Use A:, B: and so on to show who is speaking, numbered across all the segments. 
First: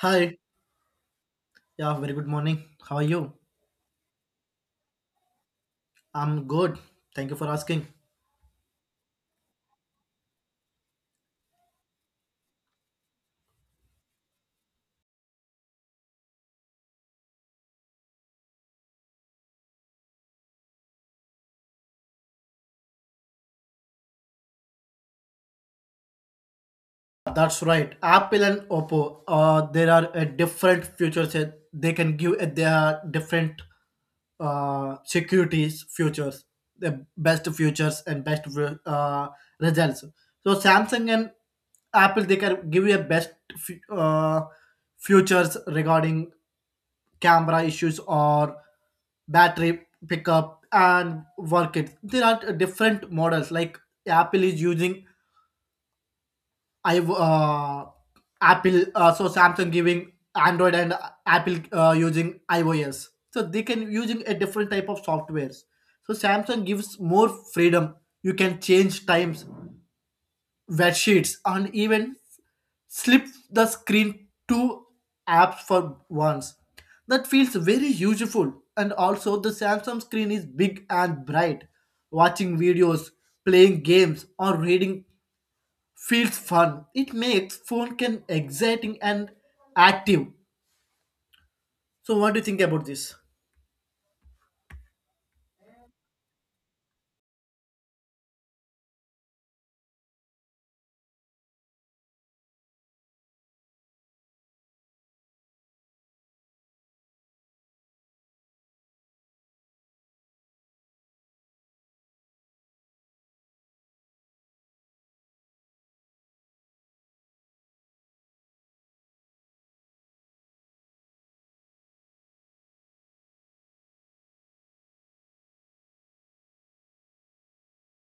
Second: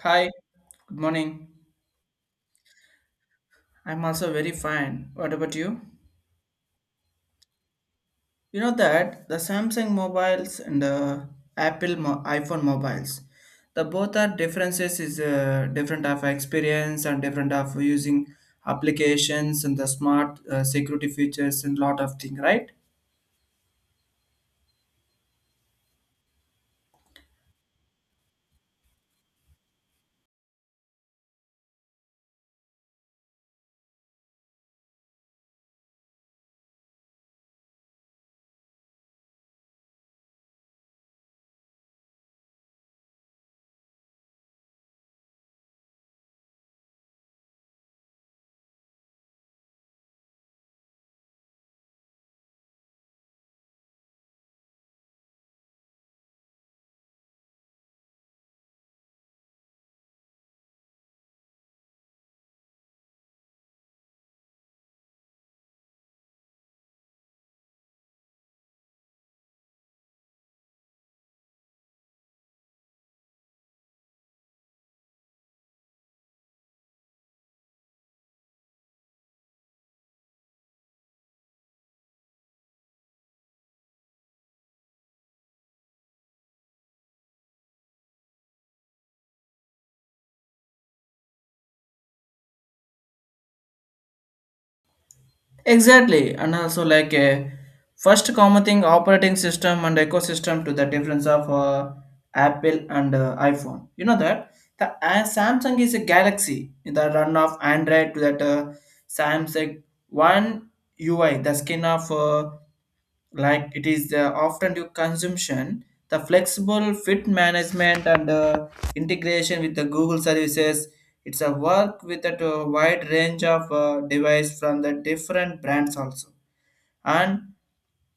A: Hi,
B: Hi,
A: good morning.
B: yeah, very good morning. How are you?
A: I'm also very fine. What about you?
B: I'm good. Thank you for asking.
A: You know that the Samsung mobiles and the iPhone mobiles, the both are differences is different of experience and different of using applications and the smart security features and lot of thing, right?
B: That's right. Apple and Oppo, there are a different futures that they can give. They are different securities futures, the best futures and best uh, results. So Samsung and Apple, they can give you a best fu- uh, futures regarding camera issues or battery pickup and work it there are different models like Apple is using I Apple so Samsung giving Android and Apple using iOS so they can using a different type of softwares so Samsung gives more freedom you can change times wet sheets and even slip the screen two apps for once. That feels very useful. And also, the Samsung screen is big and bright. Watching videos, playing games, or reading feels fun. It makes phone can exciting and active. So, what do you think about this?
A: Exactly, and also like a first common thing operating system and ecosystem to the difference of Apple and iPhone. You know that the Samsung is a Galaxy in the run of Android to that Samsung One UI, the skin of like it is often due consumption the flexible fit management and integration with the google services. It's a work with a wide range of device from the different brands also. And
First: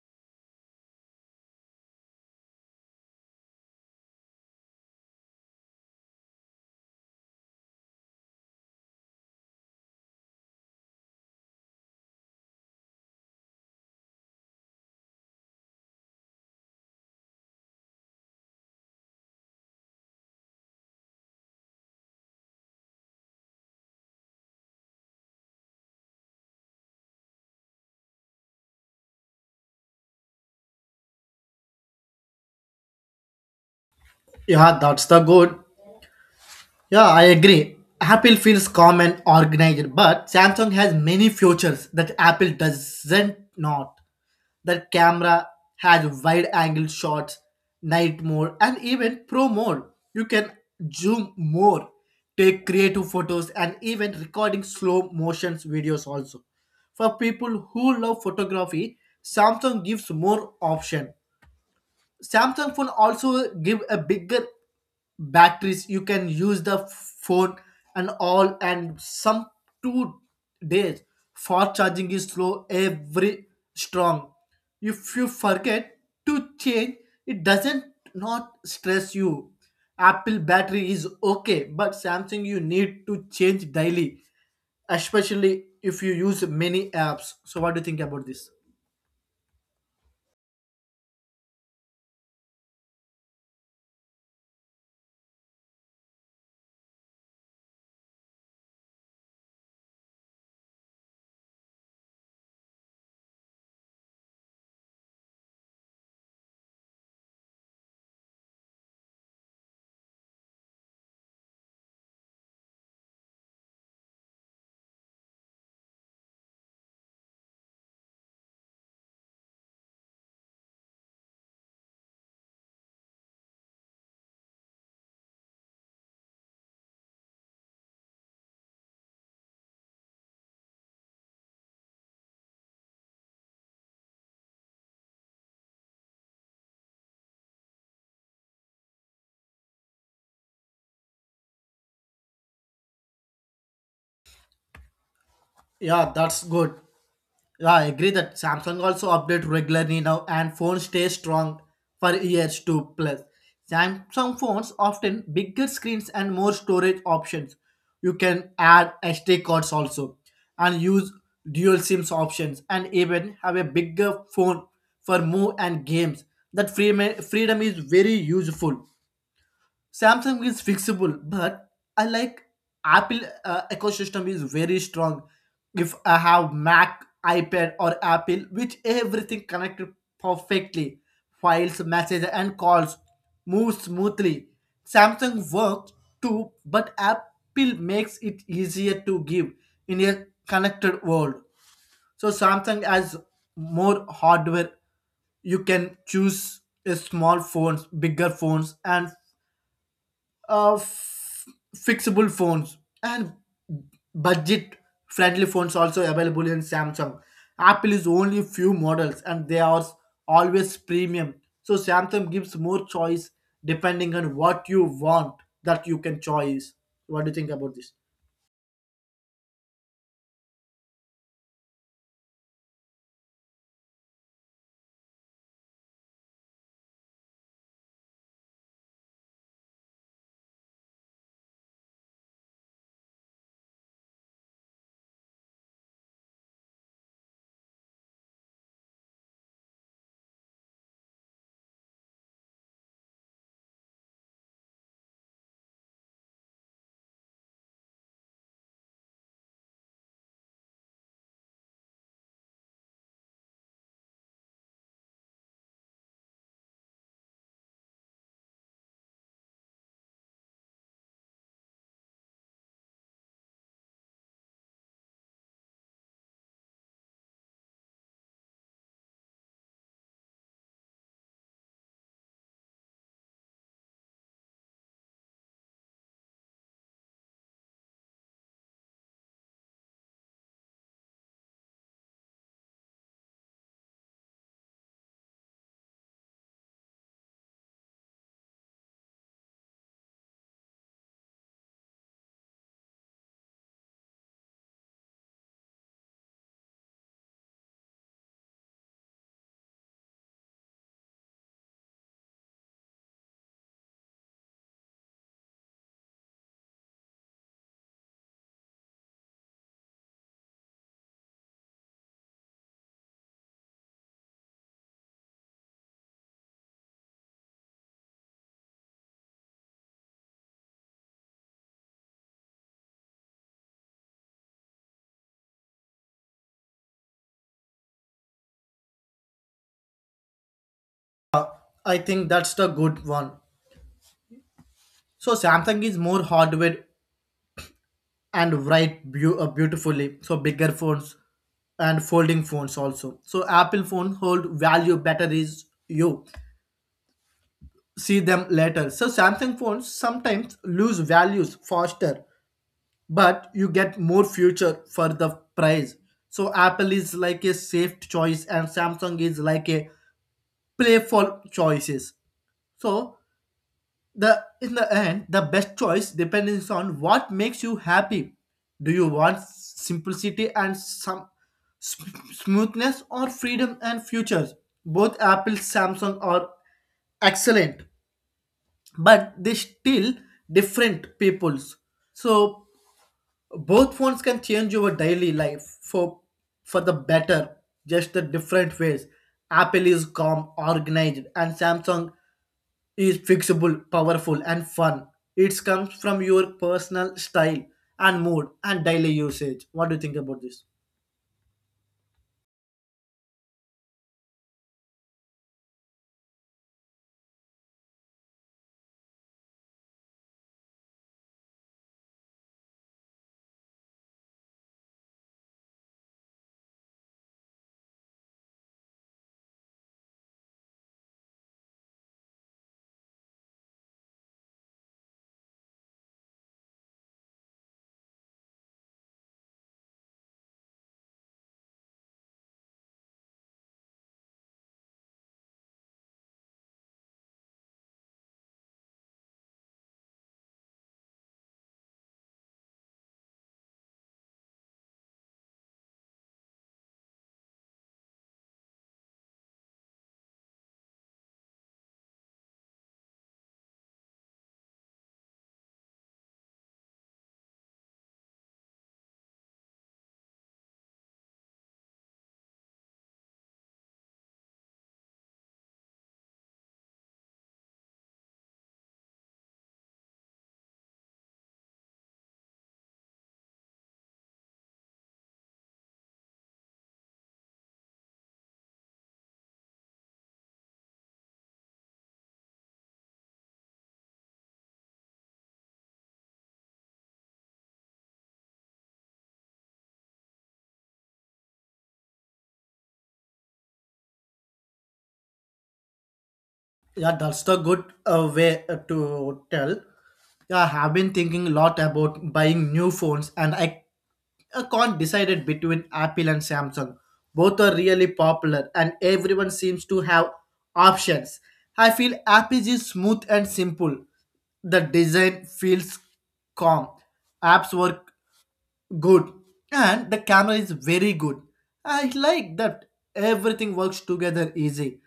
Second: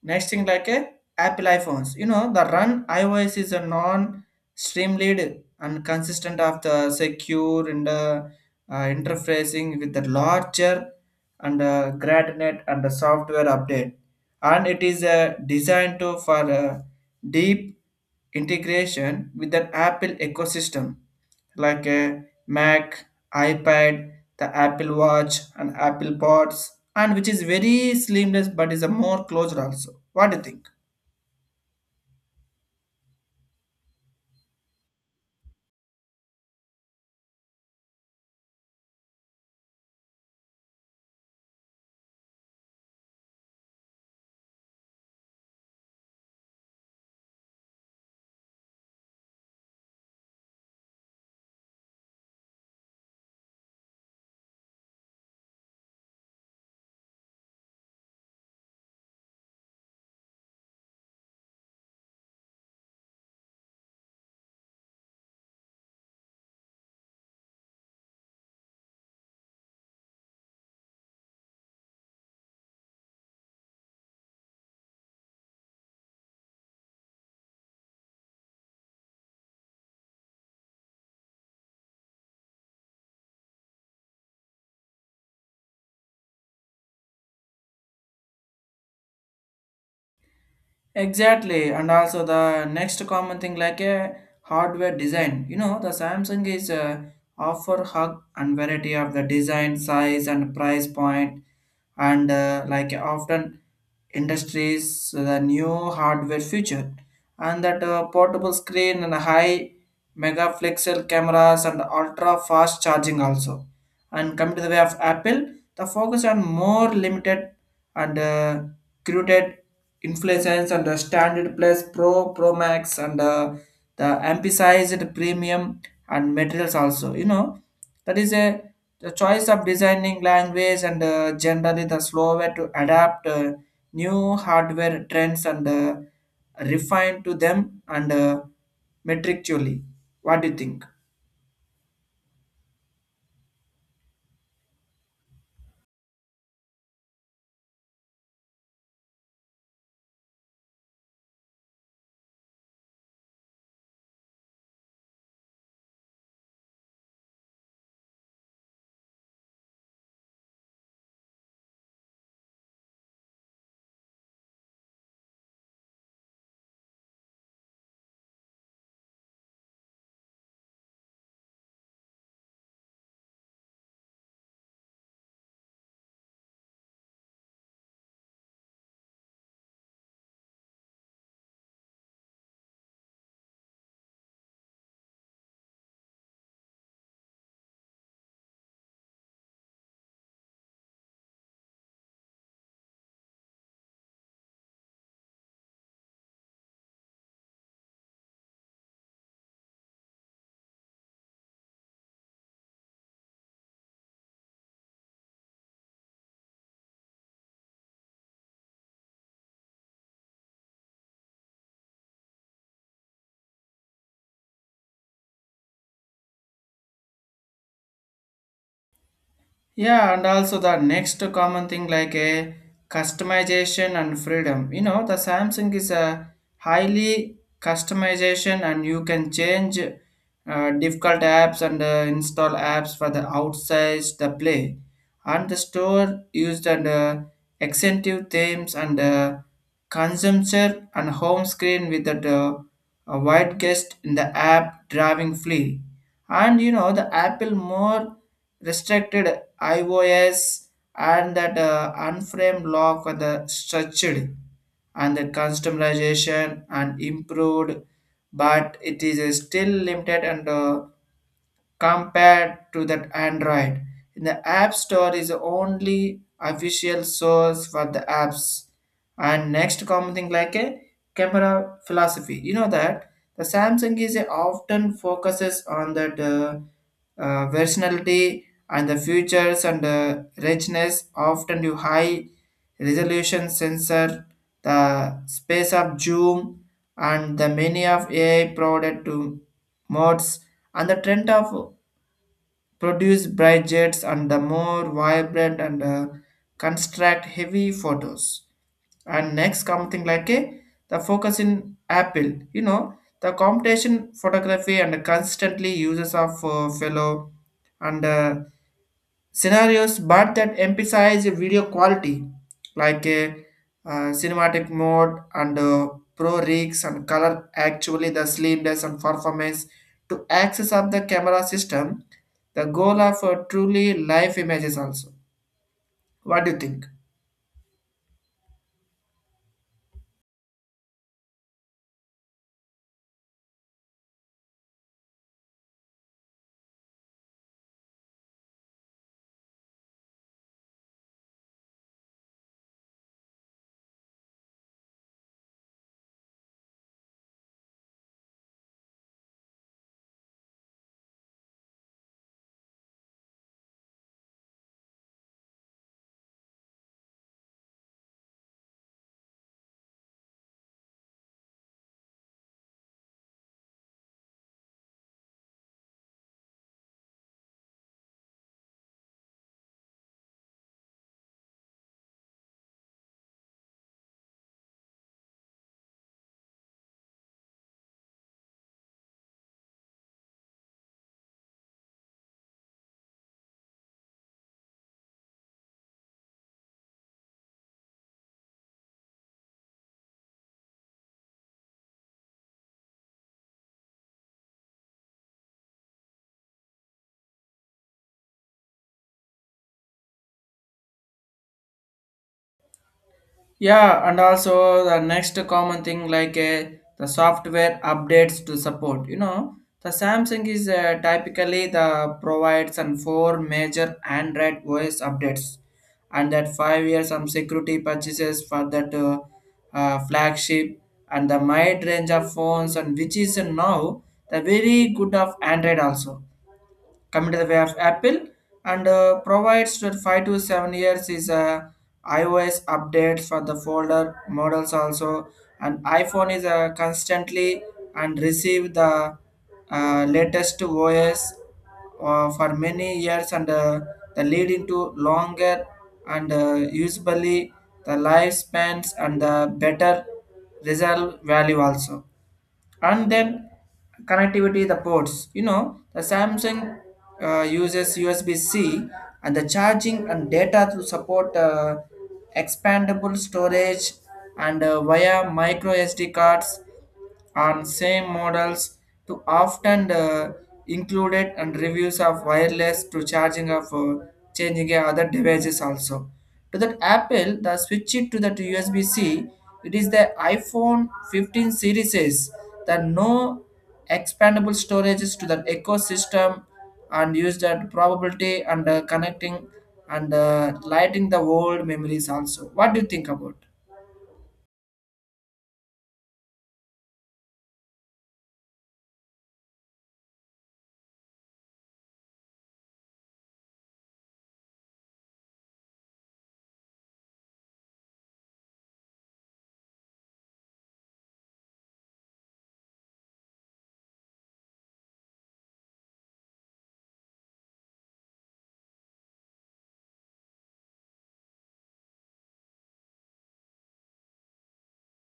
A: next thing like a apple iphones, you know the run ios is a non streamlined and consistent of the secure and interfacing with the larger and gradient and the software update, and it is designed to, for deep integration with an Apple ecosystem like a Mac, iPad, the Apple Watch, and Apple Pods, and which is very seamless but is a more closed also. What do you think?
B: Yeah, that's the good. Yeah, I agree. Apple feels calm and organized, but Samsung has many features that Apple doesn't not. The camera has wide angle shots, night mode, and even pro mode. You can zoom more, take creative photos, and even recording slow motions videos also. For people who love photography, Samsung gives more option. Samsung phone also give a bigger batteries you can use the phone and all and some 2 days fast charging is slow every strong if you forget to change it doesn't not stress you. Apple battery is okay but Samsung you need to change daily especially if you use many apps. So what do you think about this?
A: Exactly, and also the next common thing like a hardware design. You know, the Samsung is offer hug and variety of the design, size, and price point, and like often industries the new hardware feature, and that portable screen and high megapixel cameras and ultra fast charging also. And come to the way of apple, the focus on more limited and curated inflations and the standard plus pro pro max and the emphasized premium and materials also. You know that is a the choice of designing language and generally the slower to adapt new hardware trends and refine to them and metrically. What do you think?
B: Yeah, that's good. Yeah, I agree that Samsung also update regularly now and phones stay strong for years to plus. Samsung phones often bigger screens and more storage options. You can add SD cards also and use dual SIMs options and even have a bigger phone for move and games. That freedom is very useful. Samsung is fixable, but I like Apple ecosystem is very strong. If I have Mac, iPad, or Apple, which everything connected perfectly, files, messages, and calls move smoothly. Samsung works too, but Apple makes it easier to give in a connected world. So Samsung has more hardware. You can choose a small phones, bigger phones, and uh, f- fixable phones and budget friendly phones also available in Samsung. Apple is only few models and they are always premium, so Samsung gives more choice depending on what you want that you can choose. What do you think about this?
A: Yeah, and also the next common thing like a customization and freedom. You know, the Samsung is a highly customization, and you can change difficult apps and install apps for the outside the play, and the store used and extensive themes and consumption and home screen with the a wide guest in the app driving free, and you know the Apple more restricted iOS and that unframed law for the structured and the customization and improved, but it is still limited and compared to that Android. In the App Store is only official source for the apps. And next common thing like a camera philosophy. You know that the Samsung is a often focuses on that versatility and the features and richness. Often you high resolution sensor, the space of Zoom and the many of AI provided to modes and the trend of produce bright jets and the more vibrant and construct heavy photos. And next something like a the focus in Apple, you know, the competition photography and the constantly uses of fellow and scenarios but that emphasize video quality like a cinematic mode and pro rigs and color actually the slimness and performance to access of the camera system, the goal of truly live images also. What do you think?
B: I think that's the good one. So Samsung is more hardware and write beautifully so bigger phones and folding phones also. So Apple phone hold value better is you see them later. So Samsung phones sometimes lose values faster, but you get more future for the price. So Apple is like a safe choice and Samsung is like a playful choices. So the in the end, the best choice depends on what makes you happy. Do you want simplicity and some s- smoothness or freedom and futures? Both Apple, Samsung are excellent but they still different peoples, so both phones can change your daily life for the better, just the different ways. Apple is calm organized and Samsung is fixable powerful and fun. It comes from your personal style and mood and daily usage. What do you think about this?
A: Yeah, and also the next common thing like the software updates to support. You know, the Samsung is typically the provides and 4 major Android OS updates, and that 5 years some security purchases for that flagship and the wide range of phones and which is now the very good of Android also. Coming to the way of Apple and provides that 5 to 7 years is iOS updates for the folder models also. And iPhone is constantly and receive the latest OS for many years and the leading to longer and usually the lifespans and the better result value also. And then connectivity the ports, you know the samsung uses USB-C and the charging and data to support expandable storage and via micro SD cards on same models to often included and reviews of wireless to charging of changing other devices also. To that Apple, the switch it to that USB-C, it is the iPhone 15 series is that no expandable storages to that ecosystem and use that probability and connecting and lighting the old memories also. What do you think about?
B: Yeah, that's the good way to tell. Yeah, I have been thinking a lot about buying new phones, and I can't decide it between Apple and Samsung. Both are really popular, and everyone seems to have options. I feel Apple is smooth and simple. The design feels calm. Apps work good, and the camera is very good. I like that everything works together easy.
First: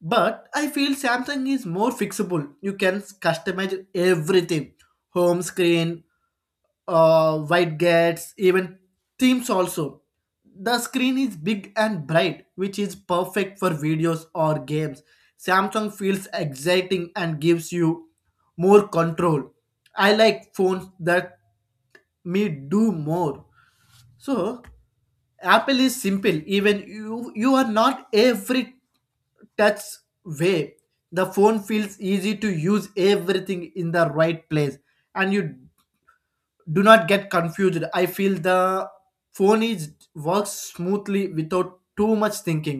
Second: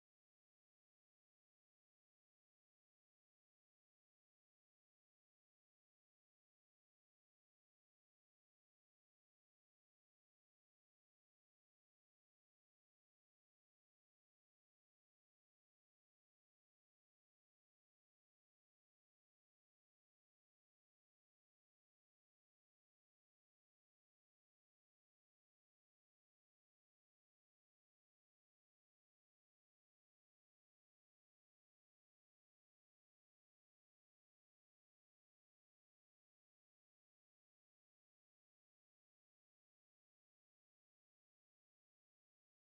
B: But I feel Samsung is more fixable. You can customize everything home screen, white gates, even themes also. The screen is big and bright, which is perfect for videos or games. Samsung feels exciting and gives you more control. I like phones that me do more. So Apple is simple. Even you are not every touch way, the phone feels easy to use, everything in the right place and you do not get confused. I feel the phone is works smoothly without too much thinking.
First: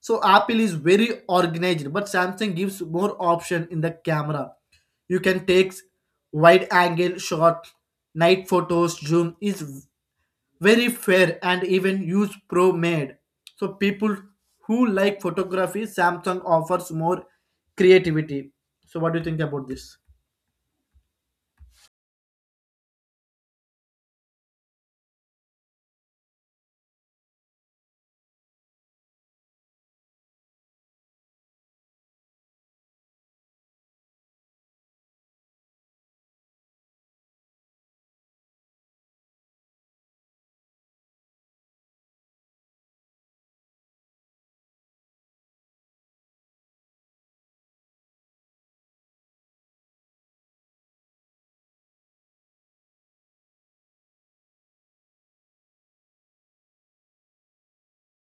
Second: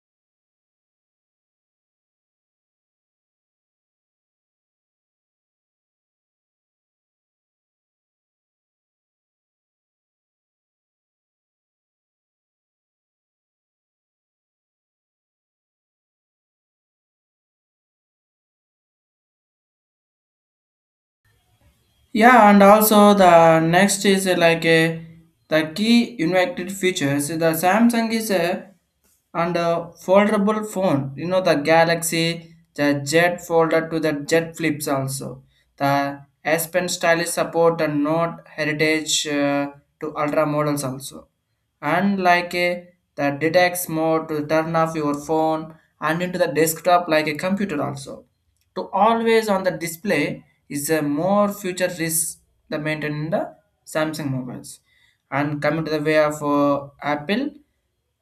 B: So Apple is very organized but Samsung gives more option in the camera. You can take wide angle shot, night photos, zoom is very fair and even use pro made. So people who like photography, Samsung offers more creativity. So what do you think about this?
A: Yeah, and also the next is like a the key invented features. So, the Samsung is a and a foldable phone. You know the Galaxy, the Jet folder to the Jet flips also. The S Pen stylish support and Note heritage to ultra models also. And like a the detects mode to turn off your phone and into the desktop like a computer also to always on the display is a more future risk the maintain in the Samsung mobiles. And coming to the way of Apple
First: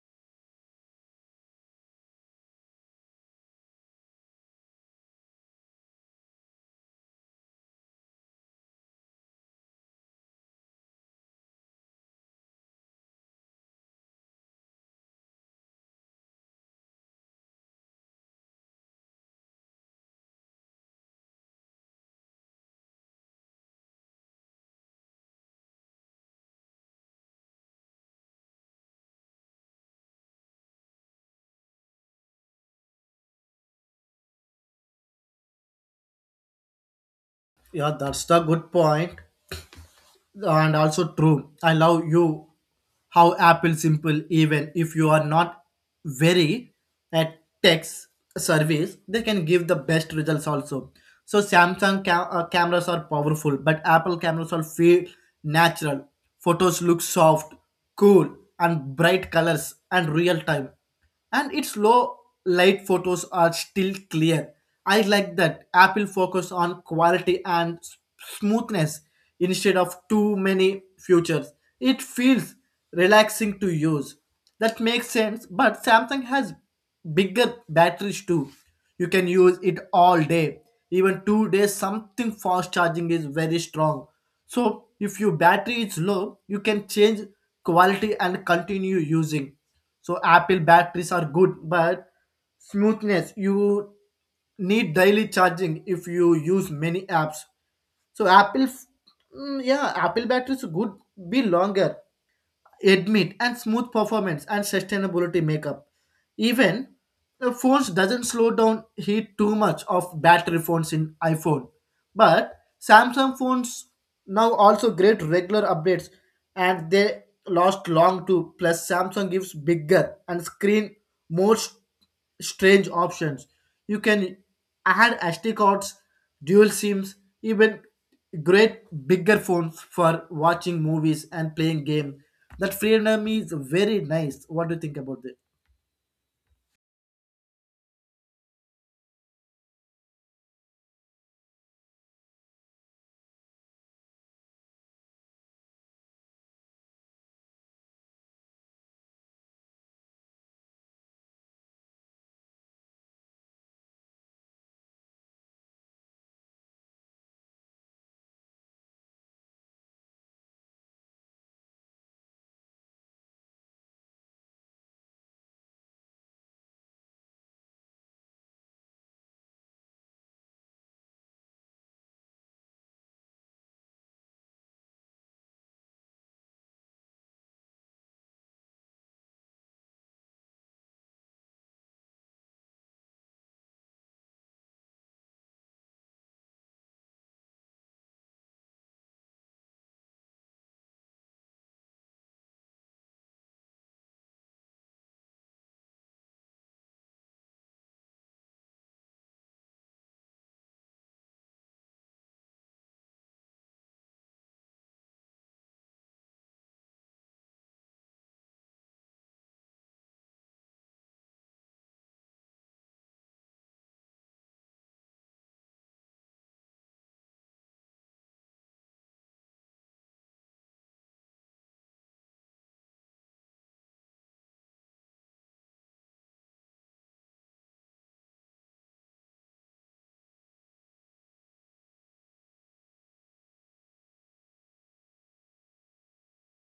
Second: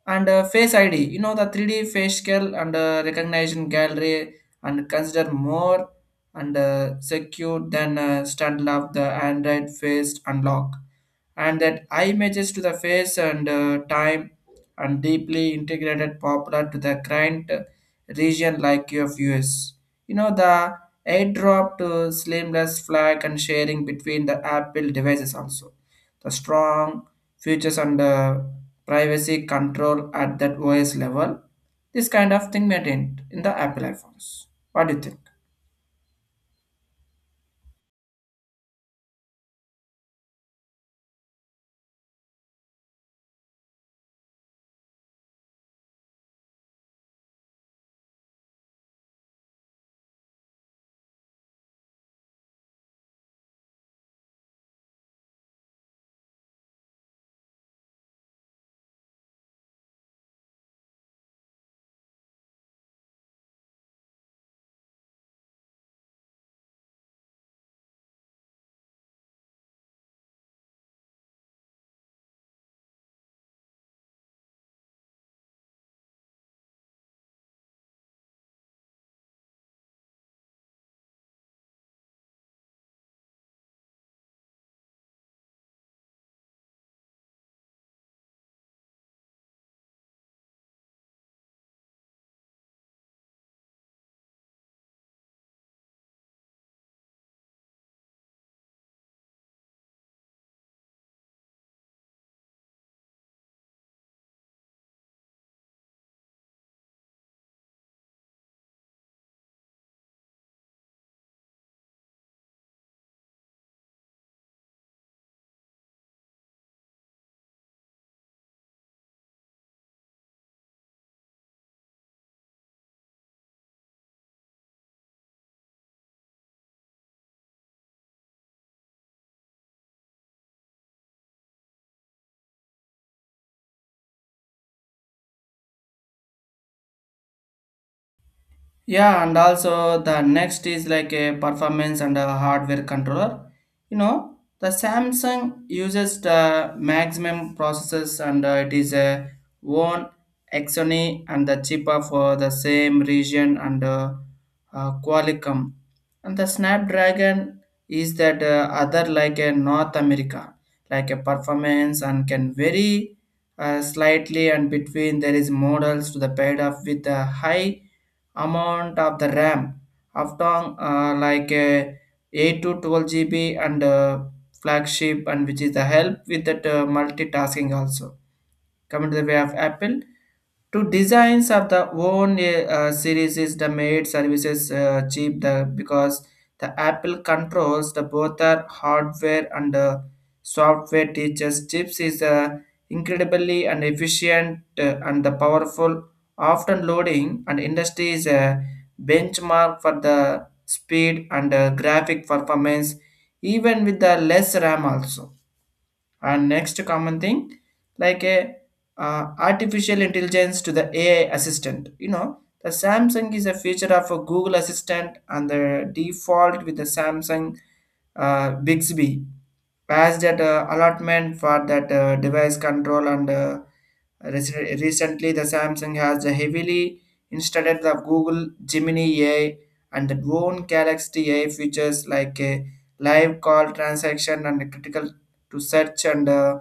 A: and Face ID, you know the 3D facial and recognition gallery and consider more and secure than standard of the Android face unlock and that eye images to the face and time and deeply integrated popular to the client region like of US. You know, the airdrop to slimless flag and sharing between the Apple devices also. The strong features and the privacy control at that OS level. This kind of thing maintained in the Apple iPhones. What do you think?
B: Yeah, that's the good point and also true. I love you. How Apple simple, even if you are not very at tech service, they can give the best results also. So Samsung cameras are powerful, but Apple cameras are feel natural. Photos look soft, cool, and bright colors and real time and its low light photos are still clear. I like that Apple focus on quality and smoothness instead of too many features. It feels relaxing to use. That makes sense, but Samsung has bigger batteries too. You can use it all day. Even 2 days, something fast charging is very strong. So if your battery is low, you can change quality and continue using. So Apple batteries are good, but smoothness you need daily charging if you use many apps. So yeah, Apple batteries good be longer, admit and smooth performance and sustainability makeup. Even the phones doesn't slow down heat too much of battery phones in iPhone. But Samsung phones now also great regular updates and they last long too. Plus Samsung gives bigger and screen more strange options. You can add SD cards, dual SIMs, even great bigger phones for watching movies and playing game. That freedom is very nice. What do you think about it?
A: Yeah, and also the next is like a performance and a hardware controller. You know, the Samsung uses the maximum processors and it is a one Exoni and the cheaper for the same region and Qualcomm. And the Snapdragon is that other like a North America, like a performance and can vary slightly and between there is models to the paid off with a high amount of the RAM of down, like 8 to 12 GB and flagship and which is the help with that multitasking also. Coming to the way of Apple, to designs of the own series is the made services cheap the, because the apple controls the both are hardware and software teaches chips is incredibly and efficient and the powerful often loading and industry is a benchmark for the speed and graphic performance even with the less RAM also. And next common thing, like a artificial intelligence to the AI assistant. You know, the Samsung is a feature of a Google Assistant and the default with the Samsung Bixby. Pass that allotment for that device control and recently the Samsung has heavily installed the Google Gemini AI and the own Galaxy AI features like a live call transaction and critical to search and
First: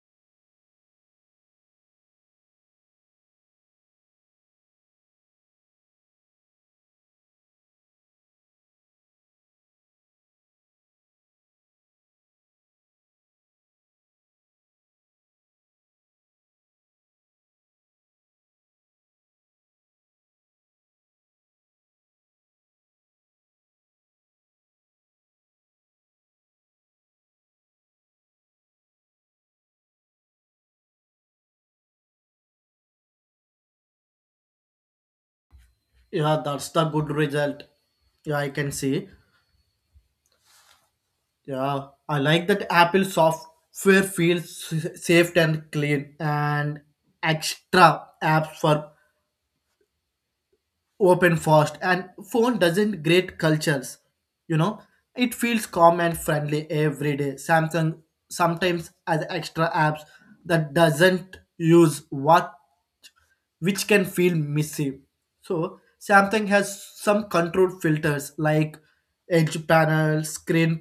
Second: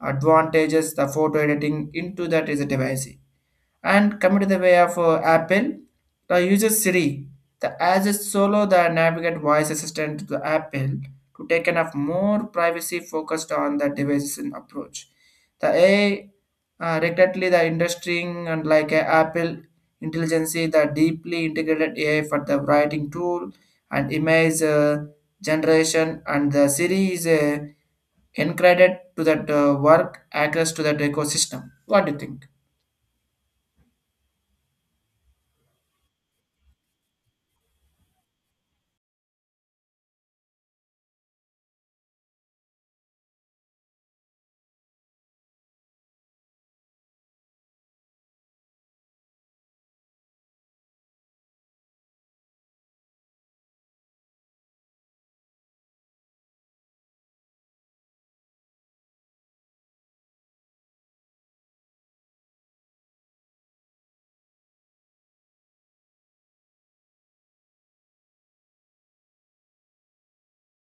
A: advantages the photo editing into that is a device. And coming to the way of Apple, the user Siri, the as a solo the navigate voice assistant to the Apple to take an of more privacy focused on the devices and approach. The AI regrettably the industry and like Apple intelligence the deeply integrated AI for the writing tool and image generation and the Siri is a encredit to that work access to that ecosystem. What do you think?
B: Yeah, that's the good result. Yeah, I can see. Yeah, I like that Apple software feels safe and clean and extra apps for open fast and phone doesn't create cultures, you know. It feels calm and friendly every day. Samsung sometimes has extra apps that doesn't use what, which can feel messy. So Samsung has some control filters like edge panel screen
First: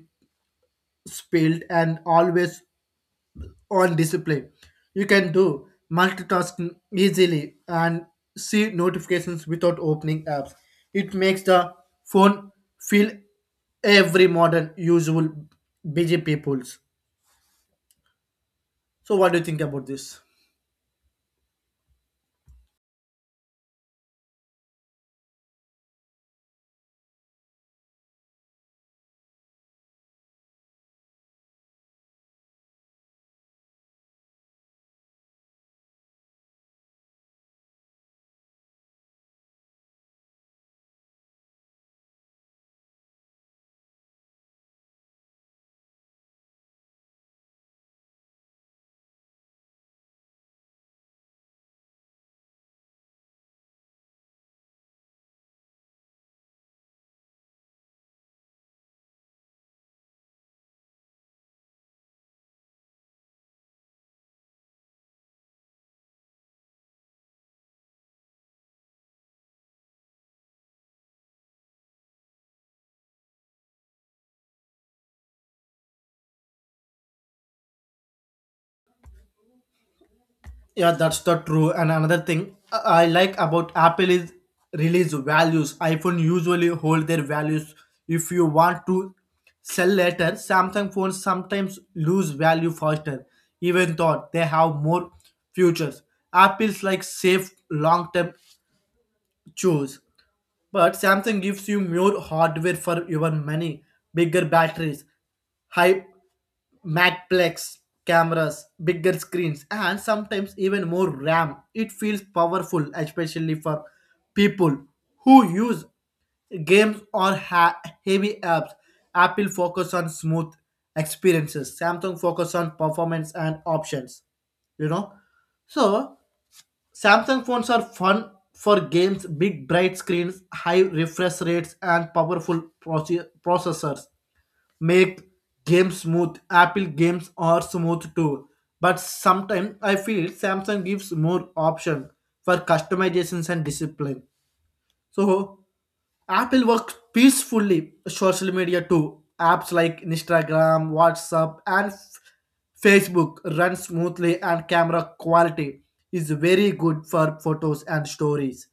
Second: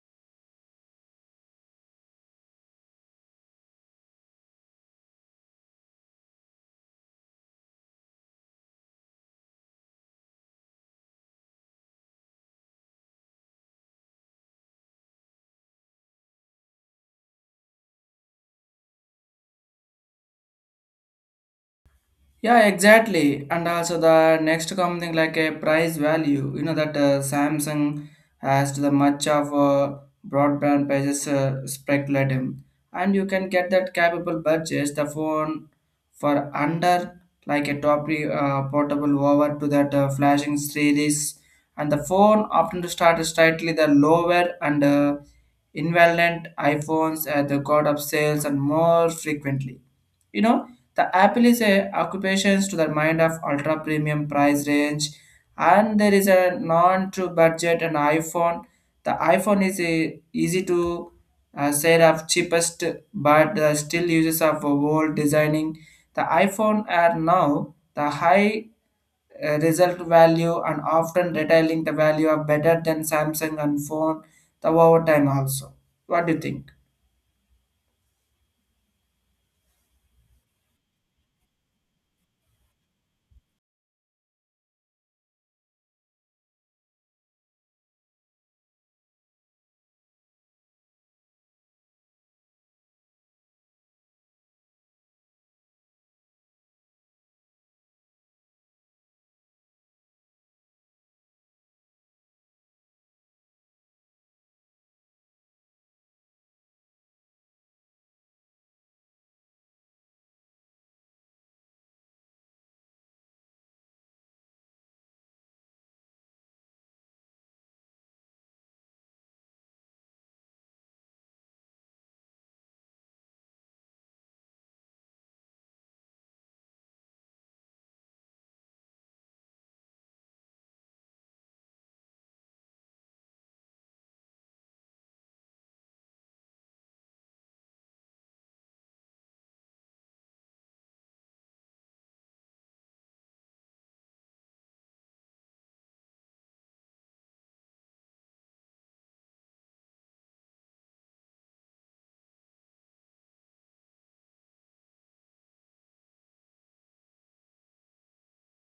B: spilled and always on discipline. You can do multitasking easily and see notifications without opening apps. It makes the phone feel every modern, usual, busy people's. So, what do you think about this?
A: Yeah, exactly. And also the next something like a price value. You know that Samsung has the much of broadband prices speculatum, and you can get that capable purchase the phone for under like a portable over to that flashing series, and the phone often starts slightly the lower and invalent iPhones at the god of sales and more frequently. You know, the Apple is a occupations to the mind of ultra premium price range, and there is a non to budget and iPhone. The iPhone is a easy to say of cheapest, but still uses of old designing. The iPhone are now the high result value and often detailing the value of better than Samsung and phone the over time also. What do you think?
B: Yeah, that's the true. And another thing I like about Apple is release values. iPhone usually hold their values if you want to sell later. Samsung phones sometimes lose value faster, even though they have more futures. Apple's like safe long term choose. But Samsung gives you more hardware for your money, bigger batteries, high Matplex cameras, bigger screens, and sometimes even more RAM. It feels powerful, especially for people who use games or heavy apps. Apple focus on smooth experiences. Samsung focus on performance and options. You know, so Samsung phones are fun for games, big bright screens, high refresh rates, and powerful processors make games smooth. Apple games are smooth too, but sometimes I feel Samsung gives more option for customizations and discipline. So Apple works peacefully social media too. Apps like Instagram, WhatsApp, and Facebook run smoothly, and camera quality is very good for photos and stories.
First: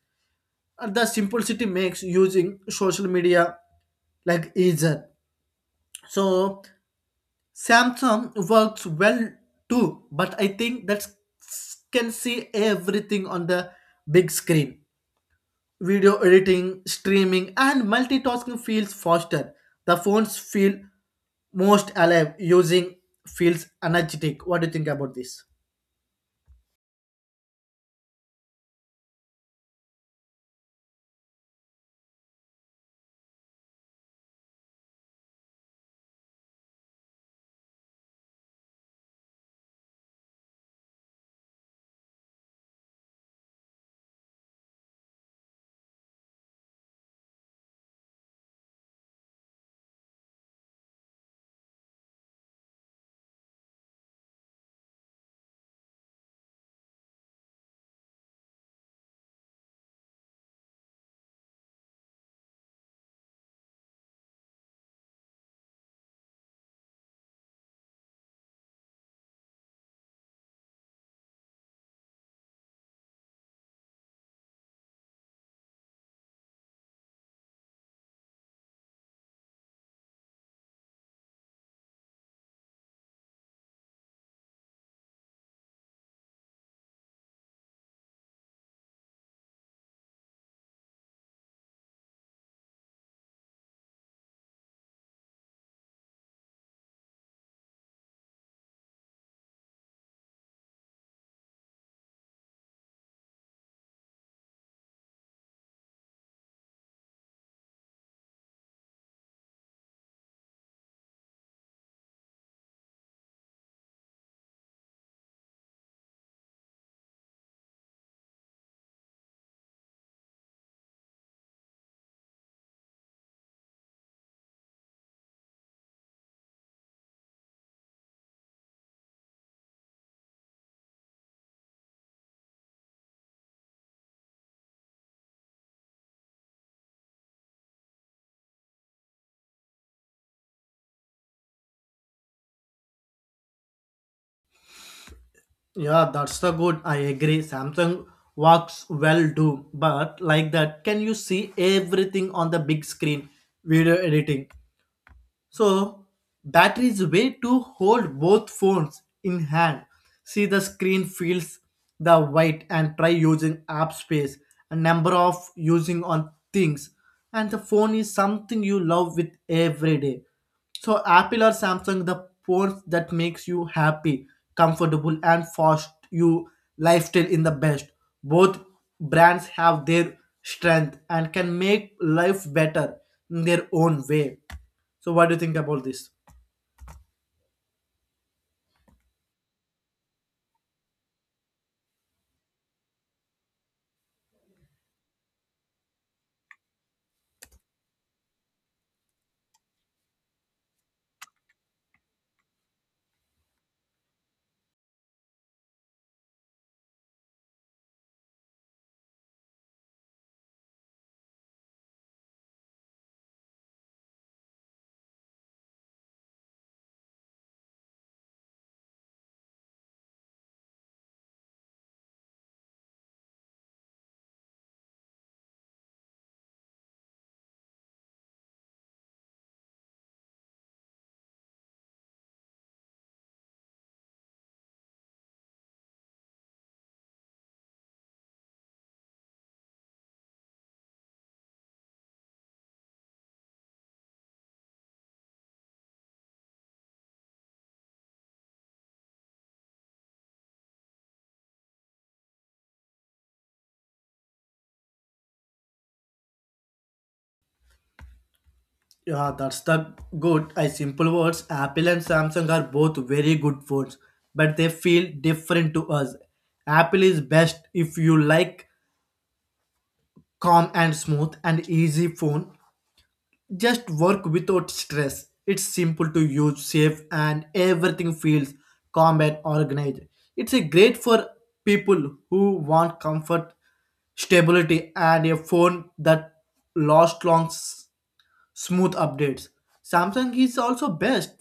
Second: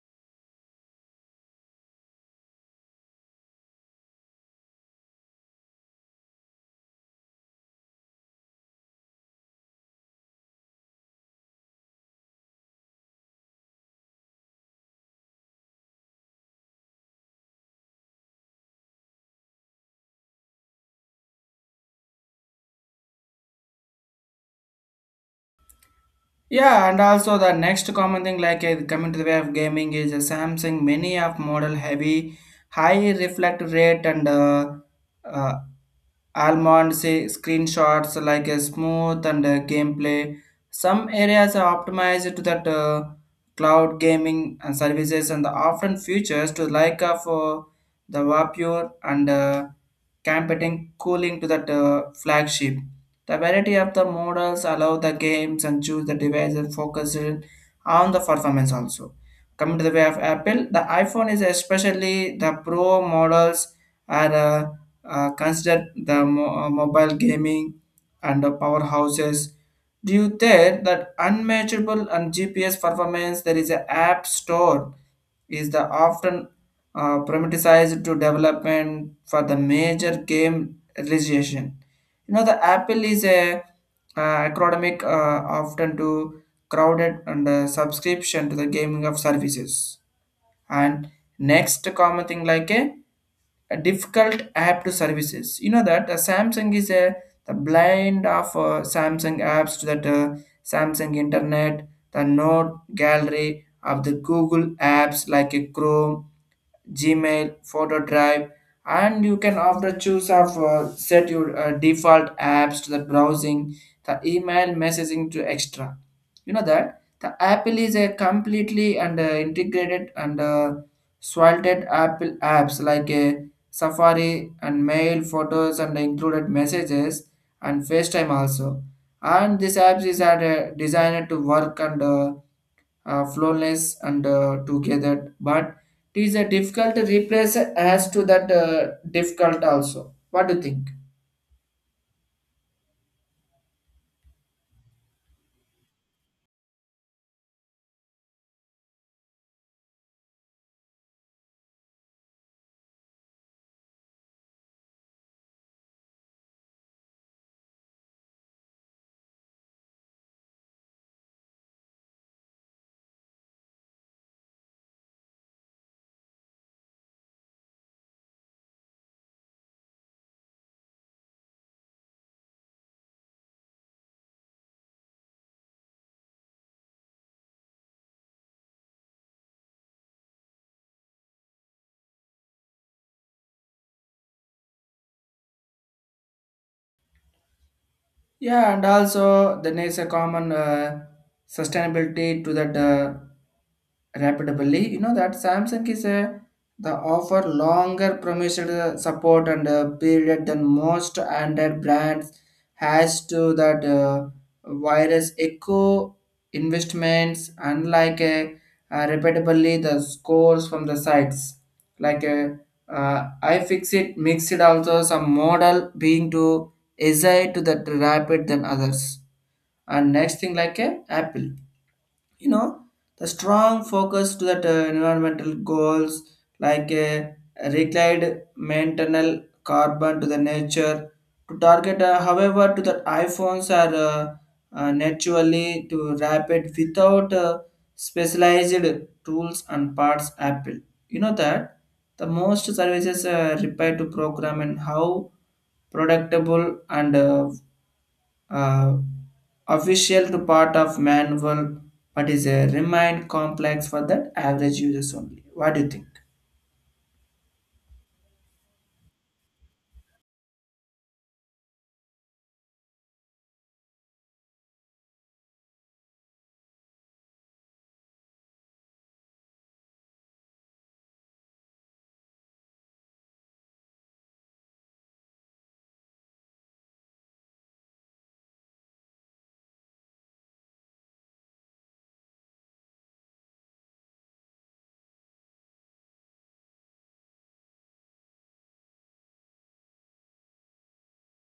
B: And the simplicity makes using social media like easier. So Samsung works well too, but I think that can see everything on the big screen. Video editing, streaming, and multitasking feels faster. The phones feel most alive. Using feels energetic. What do you think about this?
A: Yeah, and also the next common thing like coming to the way of gaming is Samsung many of model heavy, high reflect rate and uh, Almond say screenshots like a smooth and gameplay. Some areas are optimized to that cloud gaming and services and the often features to like of the Vapure and competing cooling to that flagship. The variety of the models allow the games and choose the device and focus in on the performance also. Coming to the way of Apple, the iPhone is especially the Pro models are consider the mobile gaming and the powerhouses due there that unmatchable and gps performance. There is a app store is the often privatized to development for the major game registration. You know the apple is a uh, academic often to crowded and subscription to the gaming of services, and next common thing like a difficult app to services. You know that Samsung is a the blind of Samsung apps to that Samsung Internet, the Note Gallery of the Google apps like a Chrome, Gmail, photo drive, and you can after choose of set your default apps to the browsing, the email messaging to extra. You know that the Apple is a completely and integrated and salted Apple apps like a Safari and mail photos and included messages and FaceTime also. And this apps is are, designed to work and flawless and together, but it is a difficult to replace as to that difficult also. What do you think?
B: Yeah, that's the good. I agree. Samsung works well too, but like that, can you see everything on the big screen? Video editing, so batteries way to hold both phones in hand. See the screen feels the weight and try using app space, a number of using on things. And the phone is something you love with every day. So Apple or Samsung, the phones that makes you happy, comfortable, and fast you lifestyle in the best. Both brands have their strength and can make life better in their own way. So what do you think about this?
A: Yeah, and also then is a common sustainability to that rapidly. You know that Samsung is a the offer longer promised support and period than most Android brands has to that virus echo investments, unlike a repeatably the scores from the sites like a iFixit mixed, also some model being to easy to that rapid than others. And next thing like a Apple, you know the strong focus to that environmental goals like reclaimed maintenance carbon to the nature to target however to the iphones are naturally to rapid without specialized tools and parts. Apple, you know that the most services repair to program and how productable and uh, official to part of manual, but is a remain complex for that average users only. What do you think?
B: Yeah, that's the good. I simple words. Apple and Samsung are both very good phones, but they feel different to us. Apple is best if you like calm and smooth and easy phone. Just work without stress. It's simple to use, safe, and everything feels calm and organized. It's a great for people who want comfort stability and a phone that lasts long smooth updates. Samsung is also best.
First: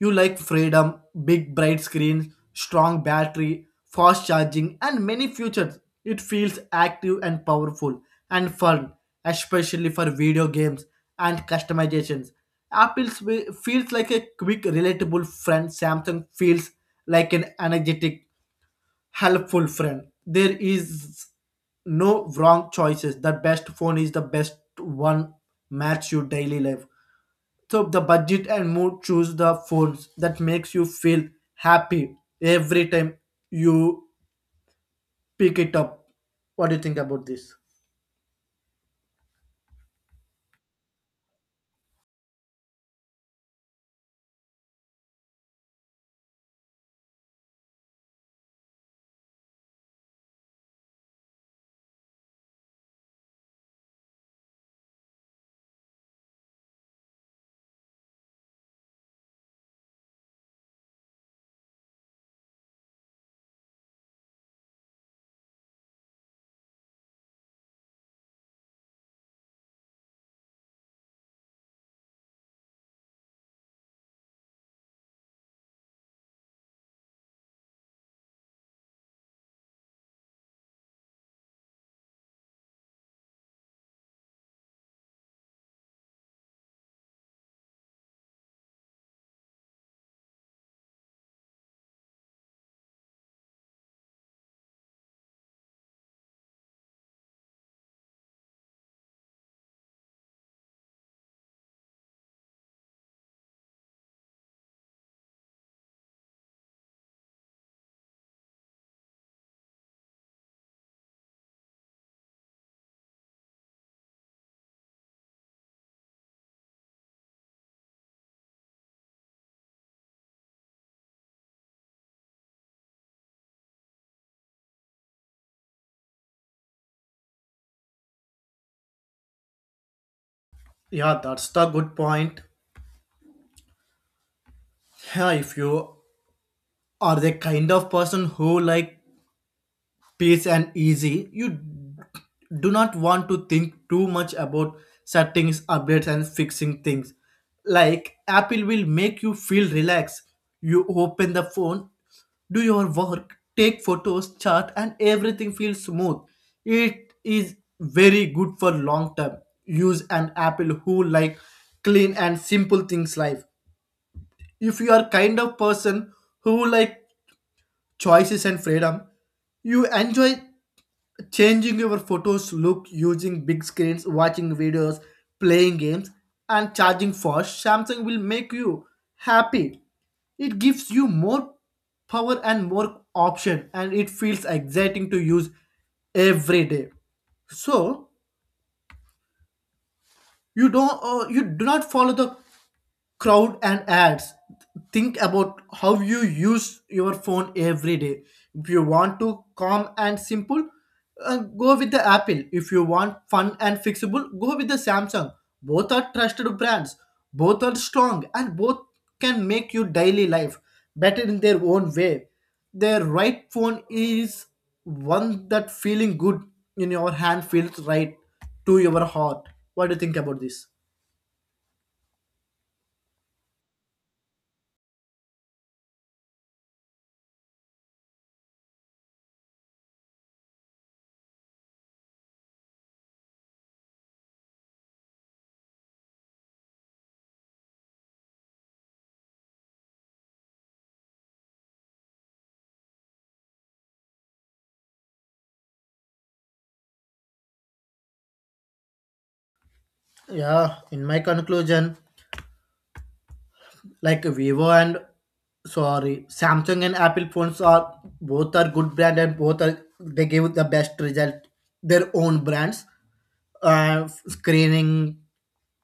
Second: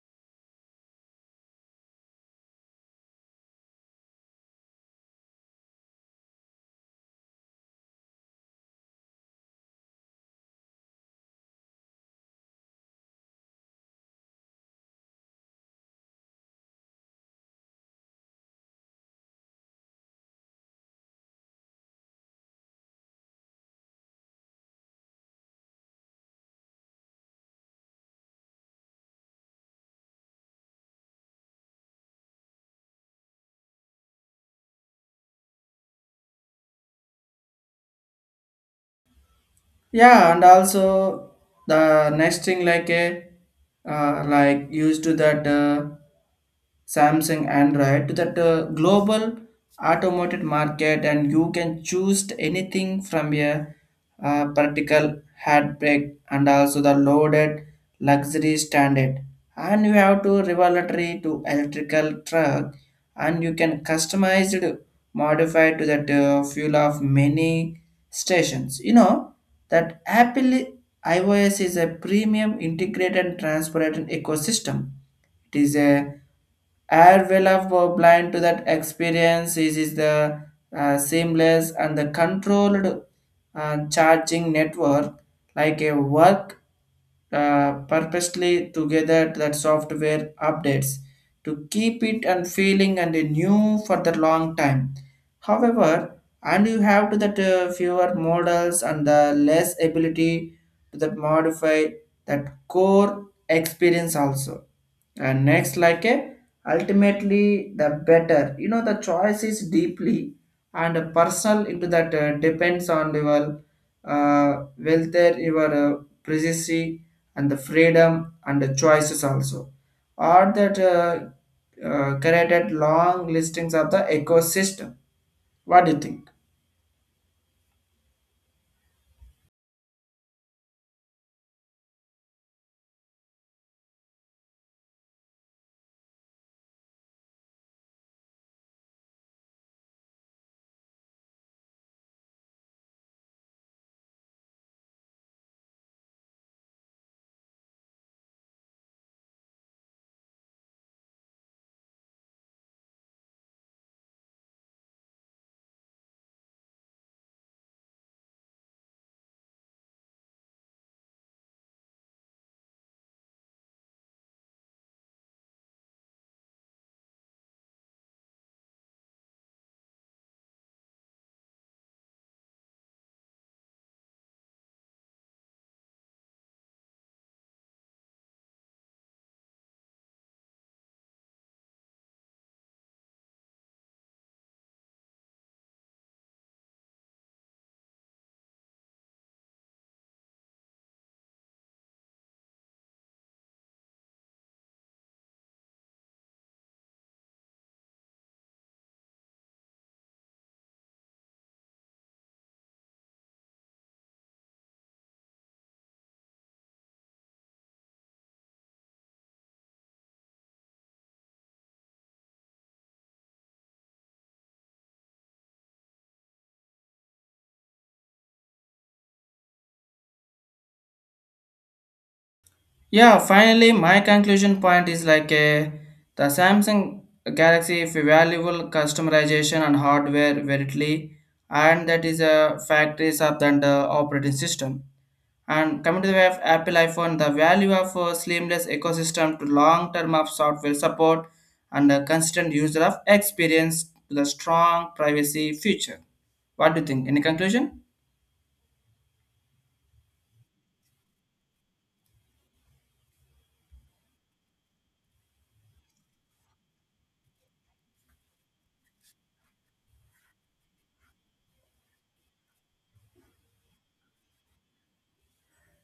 B: You like freedom, big bright screens, strong battery, fast charging, and many features. It feels active and powerful and fun, especially for video games and customizations. Apple feels like a quick, relatable friend. Samsung feels like an energetic, helpful friend. There is no wrong choices. The best phone is the best one match your daily life, so the budget and mood choose the phones that makes you feel happy every time you pick it up. What do you think about this?
A: Yeah, and also the next thing like a like used to that. Samsung, Android to that global automotive market, and you can choose anything from a particle handbrake and also the loaded luxury standard. And you have to revelatory to electrical truck, and you can customize it, modify to that fuel of many stations. You know that Apple iOS is a premium integrated and transparent ecosystem. It is a Air will have blind to that experience. Is the seamless and the controlled charging network, like a work purposely together to that software updates to keep it and feeling and new for the long time. However, and you have to that fewer models and the less ability to that modify that core experience also. And next like a ultimately the better, you know the choice is deeply and personal into that depends on your welfare, your privacy and the freedom and the choices also, or that created long listings of the ecosystem. What do you think?
B: Yeah, that's the good point. Yeah, if you are the kind of person who like peace and easy. You do not want to think too much about settings, updates, and fixing things. Like Apple will make you feel relaxed. You open the phone, do your work, take photos, chat, and everything feels smooth. It is very good for long term use and Apple who like clean and simple things life. If you are kind of person who like choices and freedom, you enjoy changing your photos look, using big screens, watching videos, playing games and charging fast. Samsung will make you happy. It gives you more power and more option and it feels exciting to use every day. So you do not follow the crowd and ads. Think about how you use your phone every day. If you want to calm and simple, go with the Apple. If you want fun and fixable, go with the Samsung. Both are trusted brands, both are strong and both can make your daily life better in their own way. Their right phone is one that feeling good in your hand, feels right to your heart. What do you think about this?
A: Yeah, finally, my conclusion point is like a the Samsung Galaxy is valuable customization and hardware verily, and that is a factories of the operating system. And coming to the way of Apple iPhone, the value of a seamless ecosystem to long term of software support and a constant user of experience to the strong privacy feature. What do you think? Any conclusion?
B: Yeah, in my conclusion, like Vivo and sorry, Samsung and Apple phones are both are good brand and both are they give the best result. Their own brands, screening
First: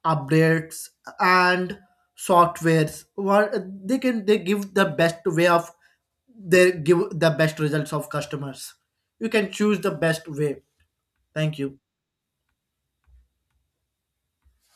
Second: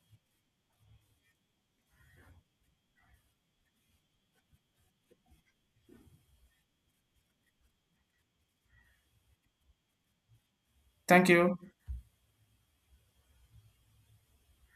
B: updates and softwares. What they can they give the best way of they give the best results of customers. You can choose the best way.
A: Thank you.
B: Thank you.